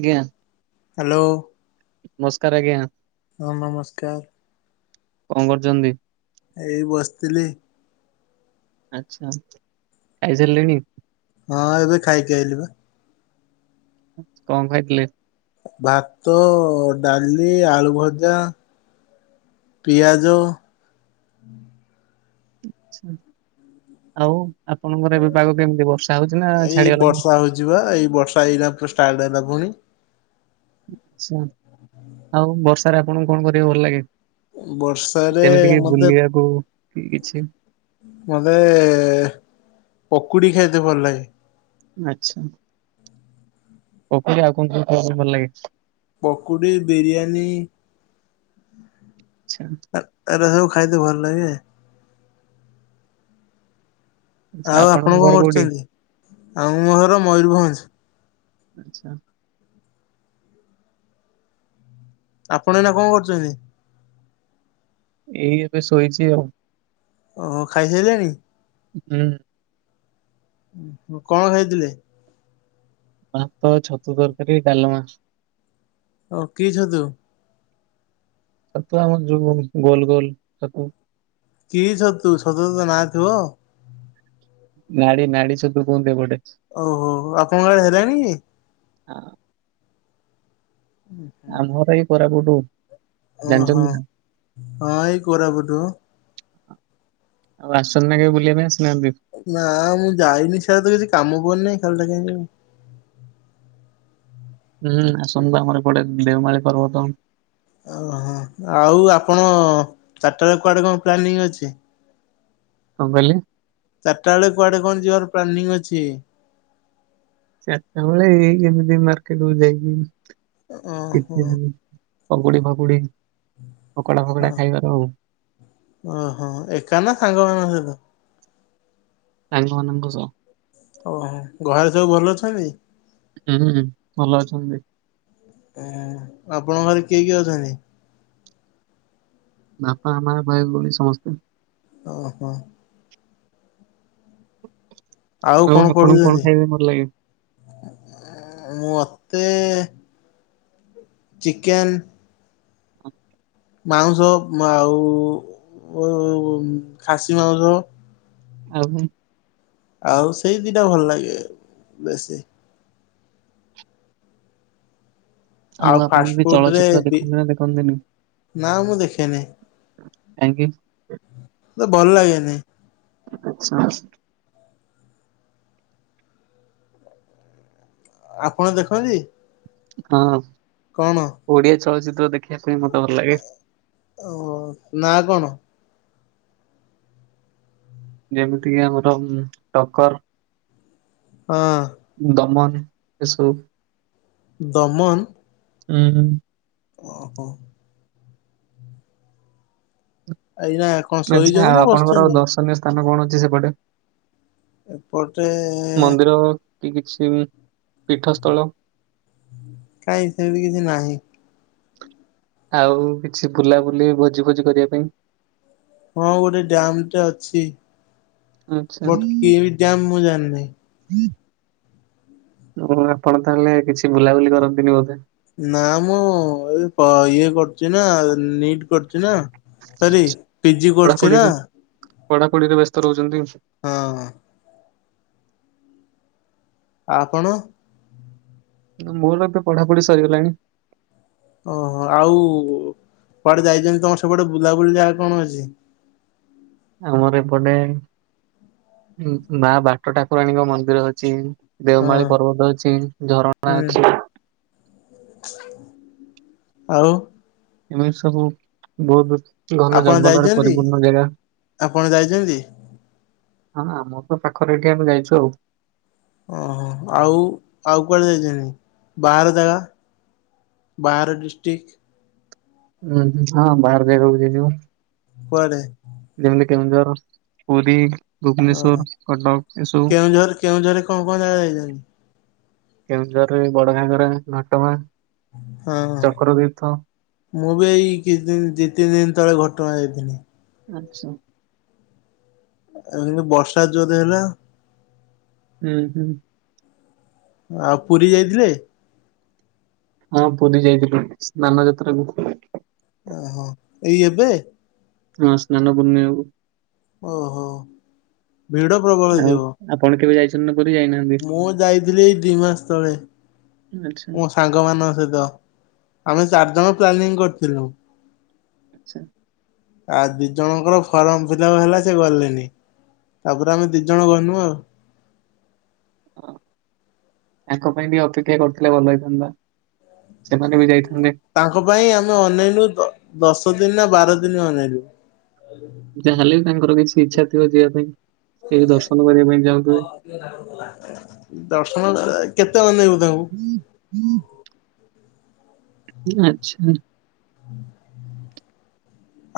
ଆଜ୍ଞା। ହ୍ୟାଲୋ। ମସ୍କାର ଆଜ୍ଞା। ହଁ ନମସ୍କାର। କଣ କରୁଚନ୍ତି। ଏଇ ବସଥିଲି। ଆଛା ଖାଇସାରିଲେଣିି। ହଁ ଏବେ ଖାଇକି ଆଇଲି ବା। କଣ ଖାଇଥିଲେ। ଭାତ ଡାଲି ଆଳୁ ଭଜା। ପିଆଜ। ଆଛା ଆଉ ଆପଣଙ୍କର ଏବେ ପାଗ କେମିତି ବର୍ଷା ହଉଛି ନା ଛାଡିଗଲାଣି। ଯିବା ଏଇ ବର୍ଷା ଏଇନା ଫେର୍ ଷ୍ଟାର୍ଟ ହେଲା ପୁଣି। ଆଛା ଆଉ ବର୍ଷାରେ ଆପଣଙ୍କୁ କଣ କରିବାକୁ ଭଲ ଲାଗେ। ବର୍ଷାରେ ଯେମିତିକି ମତେ ବୁଲିବାକୁ କିଛି ମୋତେ ପକୁଡ଼ି ଖାଇତେ ଭଲ ଲାଗେ। ଆଚ୍ଛା। ପକୁଡ଼ି ଆଉ କଣ ଖାଇବାକୁ ଭଲ ଲାଗେ। ପକୁଡ଼ି ବିରିଆନୀ। ଆଛା। ଏ ଏରା ସବୁ ଖାଇତେ ଭଲ ଲାଗେ। ଆଚ୍ଛା ଆଉ ଆପଣଙ୍କ ଆପଣ କଣ ଘର କୋଉଠି? କରୁଛନ୍ତି ଆଉ ମର ମୟୂରଭଞ୍ଜ। ଆଚ୍ଛା। ଆପଣ ଏଇନା କଣ କରୁଛନ୍ତି। ଏଇ ଏବେ ଶୋଇଛି ଆଉ। ଓହ ଖାଇସାରିଲେଣି। ହୁଁ। କଣ ଖାଇଥିଲେ। ଭାତ ଛତୁ ତରକାରୀ ଡାଲମା। ଓ କି ଛତୁ। ଛତୁ ଆ ମ ଯୋଉ ଗୋଲ ଗୋଲ ଛତୁ। କି ଛତୁ ଛତୁର ତ ନା ଥିବ। ନାଡି ନାଡି ଛତୁ କୁହନ୍ତି ଏପଟେ। ଓହୋ ଆପଣଙ୍କଆଡେ ହେଲାଣି କି। ହଁ। ଆମ ଘର ଏଇ କୋରାପୁଟୁ। ଓହୋ, ଜାଣିଛନ୍ତି ନା? ହଁ ଏଇ କୋରାପୁଟ ଆଉ ଆସୁଛନ୍ତି ନା କେବେ ବୁଲିବା ପାଇଁ, ଆସୁନାହାନ୍ତି? ନାଁ, ମୁଁ ଯାଇନି ସେଆତ, କିଛି କାମ ପଡ଼ିନି, ଖାଲିଟା କାହିଁକି ଯିବି। ହୁଁ ଆସନ୍ତୁ ଆମର ଏପଟେ, ଦେଓମାଳି ପର୍ବତ ଓହୋ, ଆଉ ଆପଣ, ଚାରଟାରେ କୁଆଡେ କଣ ପ୍ଲାନିଂ ଅଛି? କଣ କହିଲେ? ଚାରିଟା ବେଳେ କୁଆଡେ କଣ ଯିବାର ପ୍ଲାନିଂ ଅଛି? ଚାରିଟା ବେଳେ ଏଇ ଏମିତି ମାର୍କେଟ କୁ ଯାଇକି, ଓହୋ ଟିଫିନି ପକୁଡି ଫକୁଡି, ପକୋଡା ଫକଡା, ଖାଇବାର ଆଉ ଓହୋ, ଏକା ନା, ସାଙ୍ଗମାନଙ୍କ ସହିତ? ସାଙ୍ଗମାନଙ୍କ ସହ ଓହୋ, ଘରେ ସବୁ ଭଲ ଅଛନ୍ତି? ହୁଁ, ହୁଁ, ଭଲ ଅଛନ୍ତି। ଆପଣଙ୍କ ଘରେ କିଏ କିଏ ଅଛନ୍ତି? ବାପା ମା, ଭାଇ, ଭଉଣୀ ସମସ୍ତେ ଓହୋ। ଆଉ କଣ ଆପଣଙ୍କୁ ପଢୁଚନ୍ତି? ଖାଇବା ପାଇଁ ଭଲ ଲାଗେ? ମତେ ଚିକେନ୍ ମାଉଁସ, ଆଉ ଖାସି ମାଉଁସ ଆଉ ଆଉ ସେଇ ଦିଟା ଭଲ ଲାଗେ, ବେଶୀ। ଆଉ ଆପଣ ଫାଷ୍ଟ ବି ଫୁଡ ରେ ଚଳଚିତ୍ର ବି ଦେଖନ୍ତି ନା ଦେଖନ୍ତିନି? ନା ମୁଁ ଦେଖେନି। Thank you. ତ, ଭଲ ଲାଗେନି। ଆଛା। ଆପଣ ଦେଖନ୍ତି? ହଁ। କଣ? ଓଡିଆ ଚଳଚିତ୍ର ଦେଖିବା ପାଇଁ ମତେ ଭଲ ଲାଗେ। ଓ, ନା କଣ? ଯେମିତିକ ଆମର, ଟକର। ହଁ ଅଁ। ଦମନ, ଏସବୁ। ଦମନ ଉଁ ହୁଁ। ଓ ହୋ। ଆଇନା। ଆଛା, ଆଉ ଆପଣଙ୍କର ଦର୍ଶନୀୟ ସ୍ଥା ସ୍ଥାନ କଣ ଅଛି ସେପଟେ? ଏପଟେ ମନ୍ଦିର କି କିଛି ପୀଠସ୍ଥଳ? କାଇଁ ସେମତି କିଛି ନାହିଁ। ଆଉ କିଛି ବୁଲାବୁଲି, ଭୋଜି ଫୋଜି କରିବା ପାଇଁ ହଁ, ଗୋଟେ ଡ୍ୟାମ ଟେ ଅଛି। ଆଛା। ବଟ କି ଡ୍ୟାମ ମୁଁ ଜାଣିନି। ଆଉ ଆପଣ ତାହେଲେ କିଛି ବୁଲାବୁଲି କରନ୍ତିନି ବୋଧେ? ନା ମୁଁ ଏ ଇଏ କରଛି ନା ନିଟ କରିଛି ନା ଆରେ ପିଜି କରୁଛି ନା ପଢାପଢିରେ ପଢାପଢିରେ ବ୍ୟସ୍ତ ରହୁଛନ୍ତି। ହଁ। ଆପଣ? ମୋର ଏବେ ପଢା ପଢି ସରିଗଲାଣି। ଓହୋ ଆଉ କୁଆଡେ ଯାଇଛନ୍ତି, ତମର ସବୁଟେ ବୁଲାବୁଲି ଜାଗା କଣ ଅଛି? ଆମର ଏପଟେ ମା ବାଟ ଠାକୁରାଣୀଙ୍କ ମନ୍ଦିର ଅଛି। ହଁ ଦେଓମାଳି ପର୍ବତ ଅଛି, ଝରଣା ହୁଁ ଅଛି ଆଉ? ଏମିତି ସବୁ ବହୁତ ଘନ ଆପଣ ଜଙ୍ଗଲରେ ଯାଇଛନ୍ତି? ପରିପୂର୍ଣ୍ଣ ଜାଗା। ଆପଣ ଯାଇଛନ୍ତି? ହଁ ଆମର ତ ପାଖରେ ଏଠି ଆମେ ଯାଇଛୁ ଆଉ। ଓହୋ ଆଉ, ଆଉ କୁଆଡେ ଯାଇଛନ୍ତି, ବାହାର ଜାଗା? ବହାର ଡିଷ୍ଟ୍ରିକ୍? ଉୁଁ ହଁ ବାହାର ଜାଗା କୁ ଯିଏ ଯିବ। କୁଆଡେ? ଯେମିତି କେନ୍ଦୁଝର, ପୁରୀ, ଓହୋ ଭୁବନେଶ୍ଵର, କଟକ ଏସବୁ। କେଉଁଝର କେଉଁଝରରେ କୋଉ କୋଉ ଜାଗା ଯାଇଛନ୍ତି? କେଉଁଝରରେ ବଡ ଘାଗରା, ଘଟଗାଁ। ହଁ। ଚକ୍ର ତୀର୍ଥ ମୁଁ ବି ଏଇ କିଛି ଦିନ, ଦିଇ ତିନି ଦିନ ତଳେ, ଘଟଗାଁ ଯାଇଥିଲି। ଆଚ୍ଛା। ଆ କିନ୍ତୁ ବର୍ଷା ଜୋରେ ହେଲା। ହୁଁ ହୁଁ। ଆଉ ପୁରୀ ଯାଇଥିଲେ? ହଁ ପୁୁରୀ ଯାଇଥିଲୁ, ସ୍ନାନ ଯାତ୍ରାକୁ। ଓହୋ ଏଇ ଏବେ? ହଁ ସ୍ନାନପୂର୍ଣ୍ଣିମାକୁ। ଓହୋ। ଭିଡ ପ୍ରବଳ ଆଉ ଥିବ, ଆପଣ କେବେ ଯାଇଛନ୍ତି ନା ପୁରୀ ଯାଇନାହାନ୍ତି ମୁଁ ଯାଇଥିଲି ଏଇ ଦି ମାସ ତଳେ। ଆଚ୍ଛା। ମୋ ସାଙ୍ଗ ମାନଙ୍କ ସହିତ, ଆମେ ଚାରିଜଣ ପ୍ଲାନିଂ କରିଥିଲୁ। ଆଚ୍ଛା। ଆ ଦି ଜଣଙ୍କର ଫର୍ମ ଫିଲଅପ ହେଲା, ସେ ଗଲେନି, ତାପରେ ଆମେ ଦି ଜଣ ଗନୁ ଆଉ। ହ ତାଙ୍କ ପାଇଁ ବି ଅପେକ୍ଷା କରିଥିଲେ ଭଲ ହେଇଥାନ୍ତା। ସେମାନେ ବି ଯାଇଥାନ୍ତେ। ତାଙ୍କ ପାଇଁ ଆମେ ଅନେଇଲୁ ଦଶ ଦିନ ନା ବାର ଦିନ ଅନେଇଲୁ। ଯାହା ହେଲେ ବି ତାଙ୍କର କିଛି ଇଚ୍ଛା ଥିବ ଯିବା ପାଇଁ। ସେଇ ଦର୍ଶନ କରିବା ପାଇଁ ଯାଉଥିବେ। ଦର୍ଶନ କେତେ ଅନେଇବୁ ତାଙ୍କୁ। [inaudible] ଆଚ୍ଛା।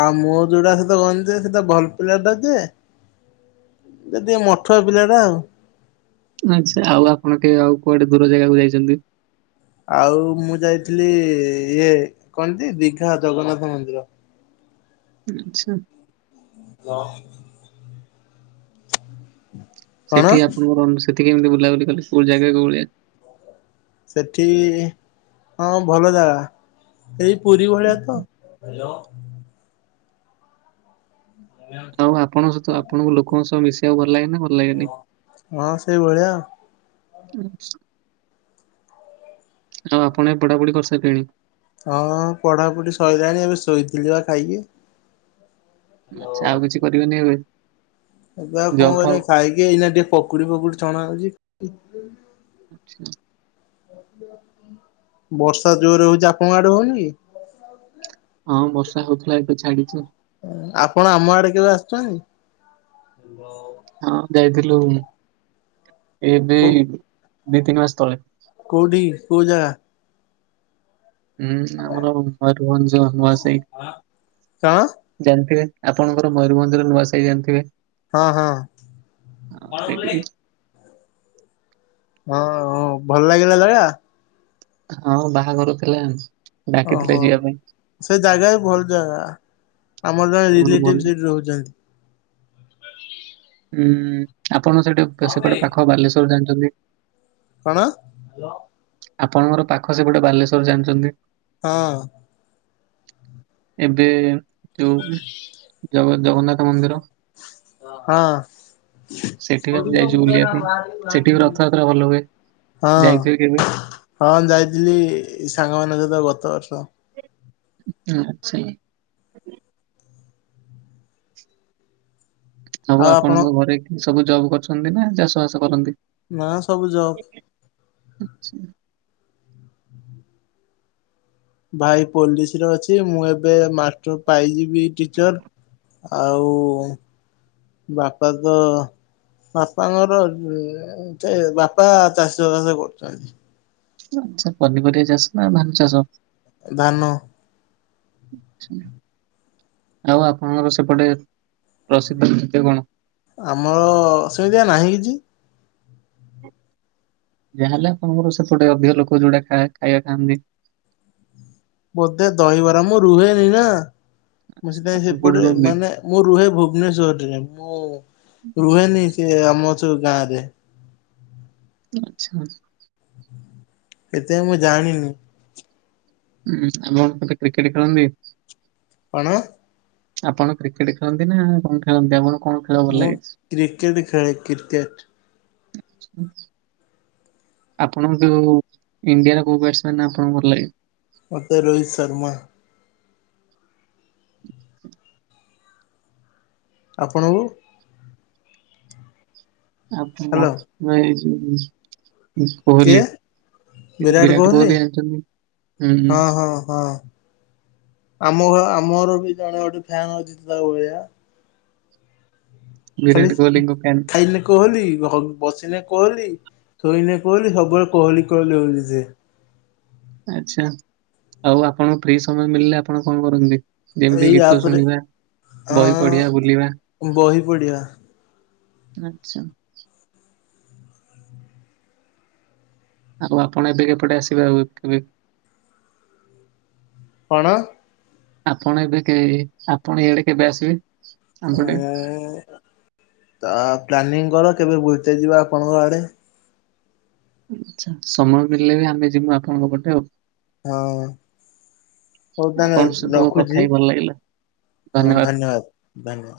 ଆଉ ମୋ ଯୋଉଟା ସେତ ଗଞ୍ଜ ସେତ ଭଲ ପିଲା ଟା ଯେ ଯ ଟିକେ ମଠୁଆ ପିଲା ଟା ଆଉ। ଆଛା ଆଉ ଆପଣ କେବେ ଆଉ, କୁଆଡେ ଦୂର ଜାଗାକୁ ଯାଇଛନ୍ତି? ଆଉ ମୁଁ ଯାଇଥିଲି ଇଏ କଣତୀ ଦୀଘା ଜଗନ୍ନାଥ ମନ୍ଦିର। ଆଚ୍ଛା। [unintelligible] କଣ ସେଠି ଆପଣଙ୍କର ସେଠି କେମିତି ବୁଲାବୁଲି କଲେ କୋଉ ଜାଗା କୋଉ ଭଳିଆ। ସେଠି ହଁ ଭଲ ଜାଗା। ଏଇ ପୁରୀ ଭଳିଆ ତ। [unintelligible] ଆଉ ଆପଣଙ୍କ ସହିତ ଆପଣଙ୍କୁ ଲୋକଙ୍କ ସହ ମିଶିବାକୁ ଭଲ ଲାଗେନା କଣ? ହଁ ସେଇଭଳିଆ। ଆଉ ଆପଣ ଏ ପଢାପଢି କରିସାଇଲେଣି? ହଁ ପଢାପଢ଼ି ସଇଲାଣି ଏବେ ଶୋଇଥିଲି ବା ଖାଇକି। ଆଛା ଆଉ କିଛି କରିବେନି ଏବେ? ଏବେ ଆଉ କଣ ଜବ୍ କରିବି ଫବ୍? ଖାଇକି ଏଇନା ଟିକେ ପକୁଡି ଫକୁଡି ଛଣା ହଉଚି। ଆଚ୍ଛା। [unintelligible] ବର୍ଷା ଜୋରେ ହଉଚି ଆପଣଙ୍କ ଆଡେ ହଉନି କି? ହଁ ବର୍ଷା ହଉଥିଲା ଏବେ ଛାଡିଚି। ଆପଣ ଆମ ଆଡେ କେବେ ଆସିଚନ୍ତି? ହାଲୋ ହଁ ଯାଇଥିଲୁ ଏବେ କୋ ଏଇ ଦି ତିନି ମାସ ତଳେ। କୋଉଠି କୋଉ ଜାଗା? ଉଁ ଆମର ମୟୂରଭଞ୍ଜ ନୂଆ ସାହି। କଣ ଜାଣିଥିବେ ଆପଣଙ୍କର ମୟୂରଭଞ୍ଜରେ ନୂଆ ସାହି ଜାଣିଥିବେ। ହଁ ହଁ ଆଉ ସେଇଠି [unintelligible] ହଁ ହଁ ଭଲ ଲାଗିଲା ଜାଗା? ହଁ ବାହାଘର ଥିଲାନସ୍। ଓହୋ ସେ ଜାଗା ଭଲ ଜାଗା। ଆମର ଜଣେ ହଁ, ଭଲ ରିଲେଟିଭ୍ ସେଇଠି ରହୁଚନ୍ତି। ହୁଁ ଆପଣ ସେଠି ସେପଟେ ପାଖ ବାଲେଶ୍ୱର ଜାଣିଚନ୍ତି। କଣ? ଆପଣଙ୍କର ପାଖ ସେପଟେ ବାଲେଶ୍ଵର ଜାଣିଚନ୍ତି। ହଁ। ଏବେ ଯୋଉ ଜଗ ଜଗନ୍ନାଥ ମନ୍ଦିର। ହଁ। ସେଠି ବି ଆମେ ଯାଇଚୁ ବୁଲିବା ପାଇଁ ସେଠି ବି ରଥଯାତ୍ରା ଭଲ ହୁଏ ହଁ ଯାଇଥିବେ କେବେ? ହଁ ଯାଇଥିଲି ସାଙ୍ଗମାନଙ୍କ ସହିତ ଗତବର୍ଷ। ଉଁ ଆ ଆଚ୍ଛା ଇଏ। ସବୁ ଆଉ ଆପଣ ଆପଣଙ୍କ ଘରେ ସବୁ ଜବ୍ କରିଛନ୍ତି ନା ଚାଷ ବାସ କରନ୍ତି। ନା ସବୁ ଜବ୍। ଆଚ୍ଛା। ଭାଇ ପୋଲିସରେ ଅଛି ମୁଁ ଏବେ ମାଷ୍ଟର ପାଇଯିବି ଟିଚର୍। ଆଉ ବାପା ତ ବାପାଙ୍କ ସେ ବାପା ଚାଷ ବାସ କରୁଛନ୍ତି। ଆଛା ପନିପରିବା ଚାଷ ନା ଧାନ ଚାଷ ଧାନ। [inaudible] ଆଉ ଆପଣଙ୍କର ସେପଟେ ପ୍ରସିଦ୍ଧ ନୃତ୍ୟ କଣ? ଆମର ସେମିତିଆ ନାହିଁ କିଛି। ଯାହା ହେଲେ ଆପଣଙ୍କର ସେପଟେ ଅଧିକ ଲୋକ ଯୋଉଟା ଖା-ଖାଇବା ଖାଆନ୍ତି। ବୋଧେ ଦହିବରା, ମୁଁ ରୁହେନି ନା, ମୁଁ ଆଚ୍ଛା, ସେଥିାଇଁ ଆପଣ କୋଉଠି ସେପଟେ ରୁହନ୍ତି? ମାନେ ମୁଁ ରୁହେ ଭୁବନେଶ୍ଵରରେ ଯାଇ, ମୁଁ ରୁହେନି ସେ ଆମ ସଉ ଗାଁରେ। ତ ଆଚ୍ଛା, ଆଚ୍ଛା। ସେଇଥିପାଇଁ ମୁଁ ଜାଣିନି। ଉଁ, ଆମ ମୋତେ କ୍ରିକେଟ୍ ଖେଳନ୍ତି? କଣ? ଆପଣ କ୍ରିକେଟ ଖେଳନ୍ତି ନା କଣ ଖେଳନ୍ତି? ଆପଣ କଣ ଖେ ମୁଁ କ୍ରିକେଟ୍ ଖେଳେ କ୍ରିକେଟ୍। [inaudible] ଆପଣଙ୍କ ଯୋଉ ଇଣ୍ଡିଆର କୋଉ ବ୍ୟାଟସମ୍ୟାନ୍ ଆପଣଙ୍କୁ ଭଲ ଲାଗେ? ମୋତେ ରୋହିତ ଶର୍ମା। [inaudible] ଆପଣଙ୍କୁ? ଆଉ ହ୍ୟାଲୋ ମୋତେ ତ ଏଇ ଯେ କିଏ କୋହଲି। ବିରାଟ କୋହଲି ହୁଁ ହୁଁ ହଁ, ହଁ, ହଁ। ଆମରହ ଆମ ଘର ବି ଜଣେ ଗୋଟେ ଫ୍ୟାନ ଅଛି ତା ଭଳିଆ। ଖେଳି ବିରାଟ କୋହଲିଙ୍କ ଫ୍ୟାନ୍। ଖାଇଲେ କୋହଲି ହଂ-ବସିନେ କୋହଲି, ଶୋଇନେ କୋହଲି, ସବୁବେଳେ କୋହଲି କୋହଲି ହଉଚି ସିଏ। ଆଚ୍ଛା, ଆଉ ଆପଣ ଫ୍ରି ସମୟ ମିଳିଲେ ଆପଣ କଣ କରନ୍ତି? ଯେମିତି ଏଇ ଗୀତ ଆପରେ ଶୁଣିବା, ଅ ବହି ପଢିବା, ବୁଲିବା। ବହି ପଢିବା ଆଚ୍ଛା। ଆଉ ଆପଣ ଏବେ ଏପଟେ ଆସିବେ ଆଉ କେବେ? କଣ? ଆପଣ ଏବେ କେ-ଆପଣ ଇଆଡେ କେବେ ଆସିବେ ଆମ ପଟେ? ଏ ତ ପ୍ଲାନିଂ କର କେବେ ବୁଲତେ ଯିବା ଆପଣଙ୍କ ଆଡ଼େ? ଆଚ୍ଛା ସମୟ ମିଳିଲେ ବି ଆମେ ଯବି ଆପଣଙ୍କ ପଟେ ଆଉ। ହଁ। ହଉ ତାନେ ଆପଣଙ୍କ ସହିତ କଥା ରଖୁଚି? ହେଇ ଭଲ ଲାଗିଲା। ହଁ ଧନ୍ୟବାଦ ଧନ୍ୟବାଦ।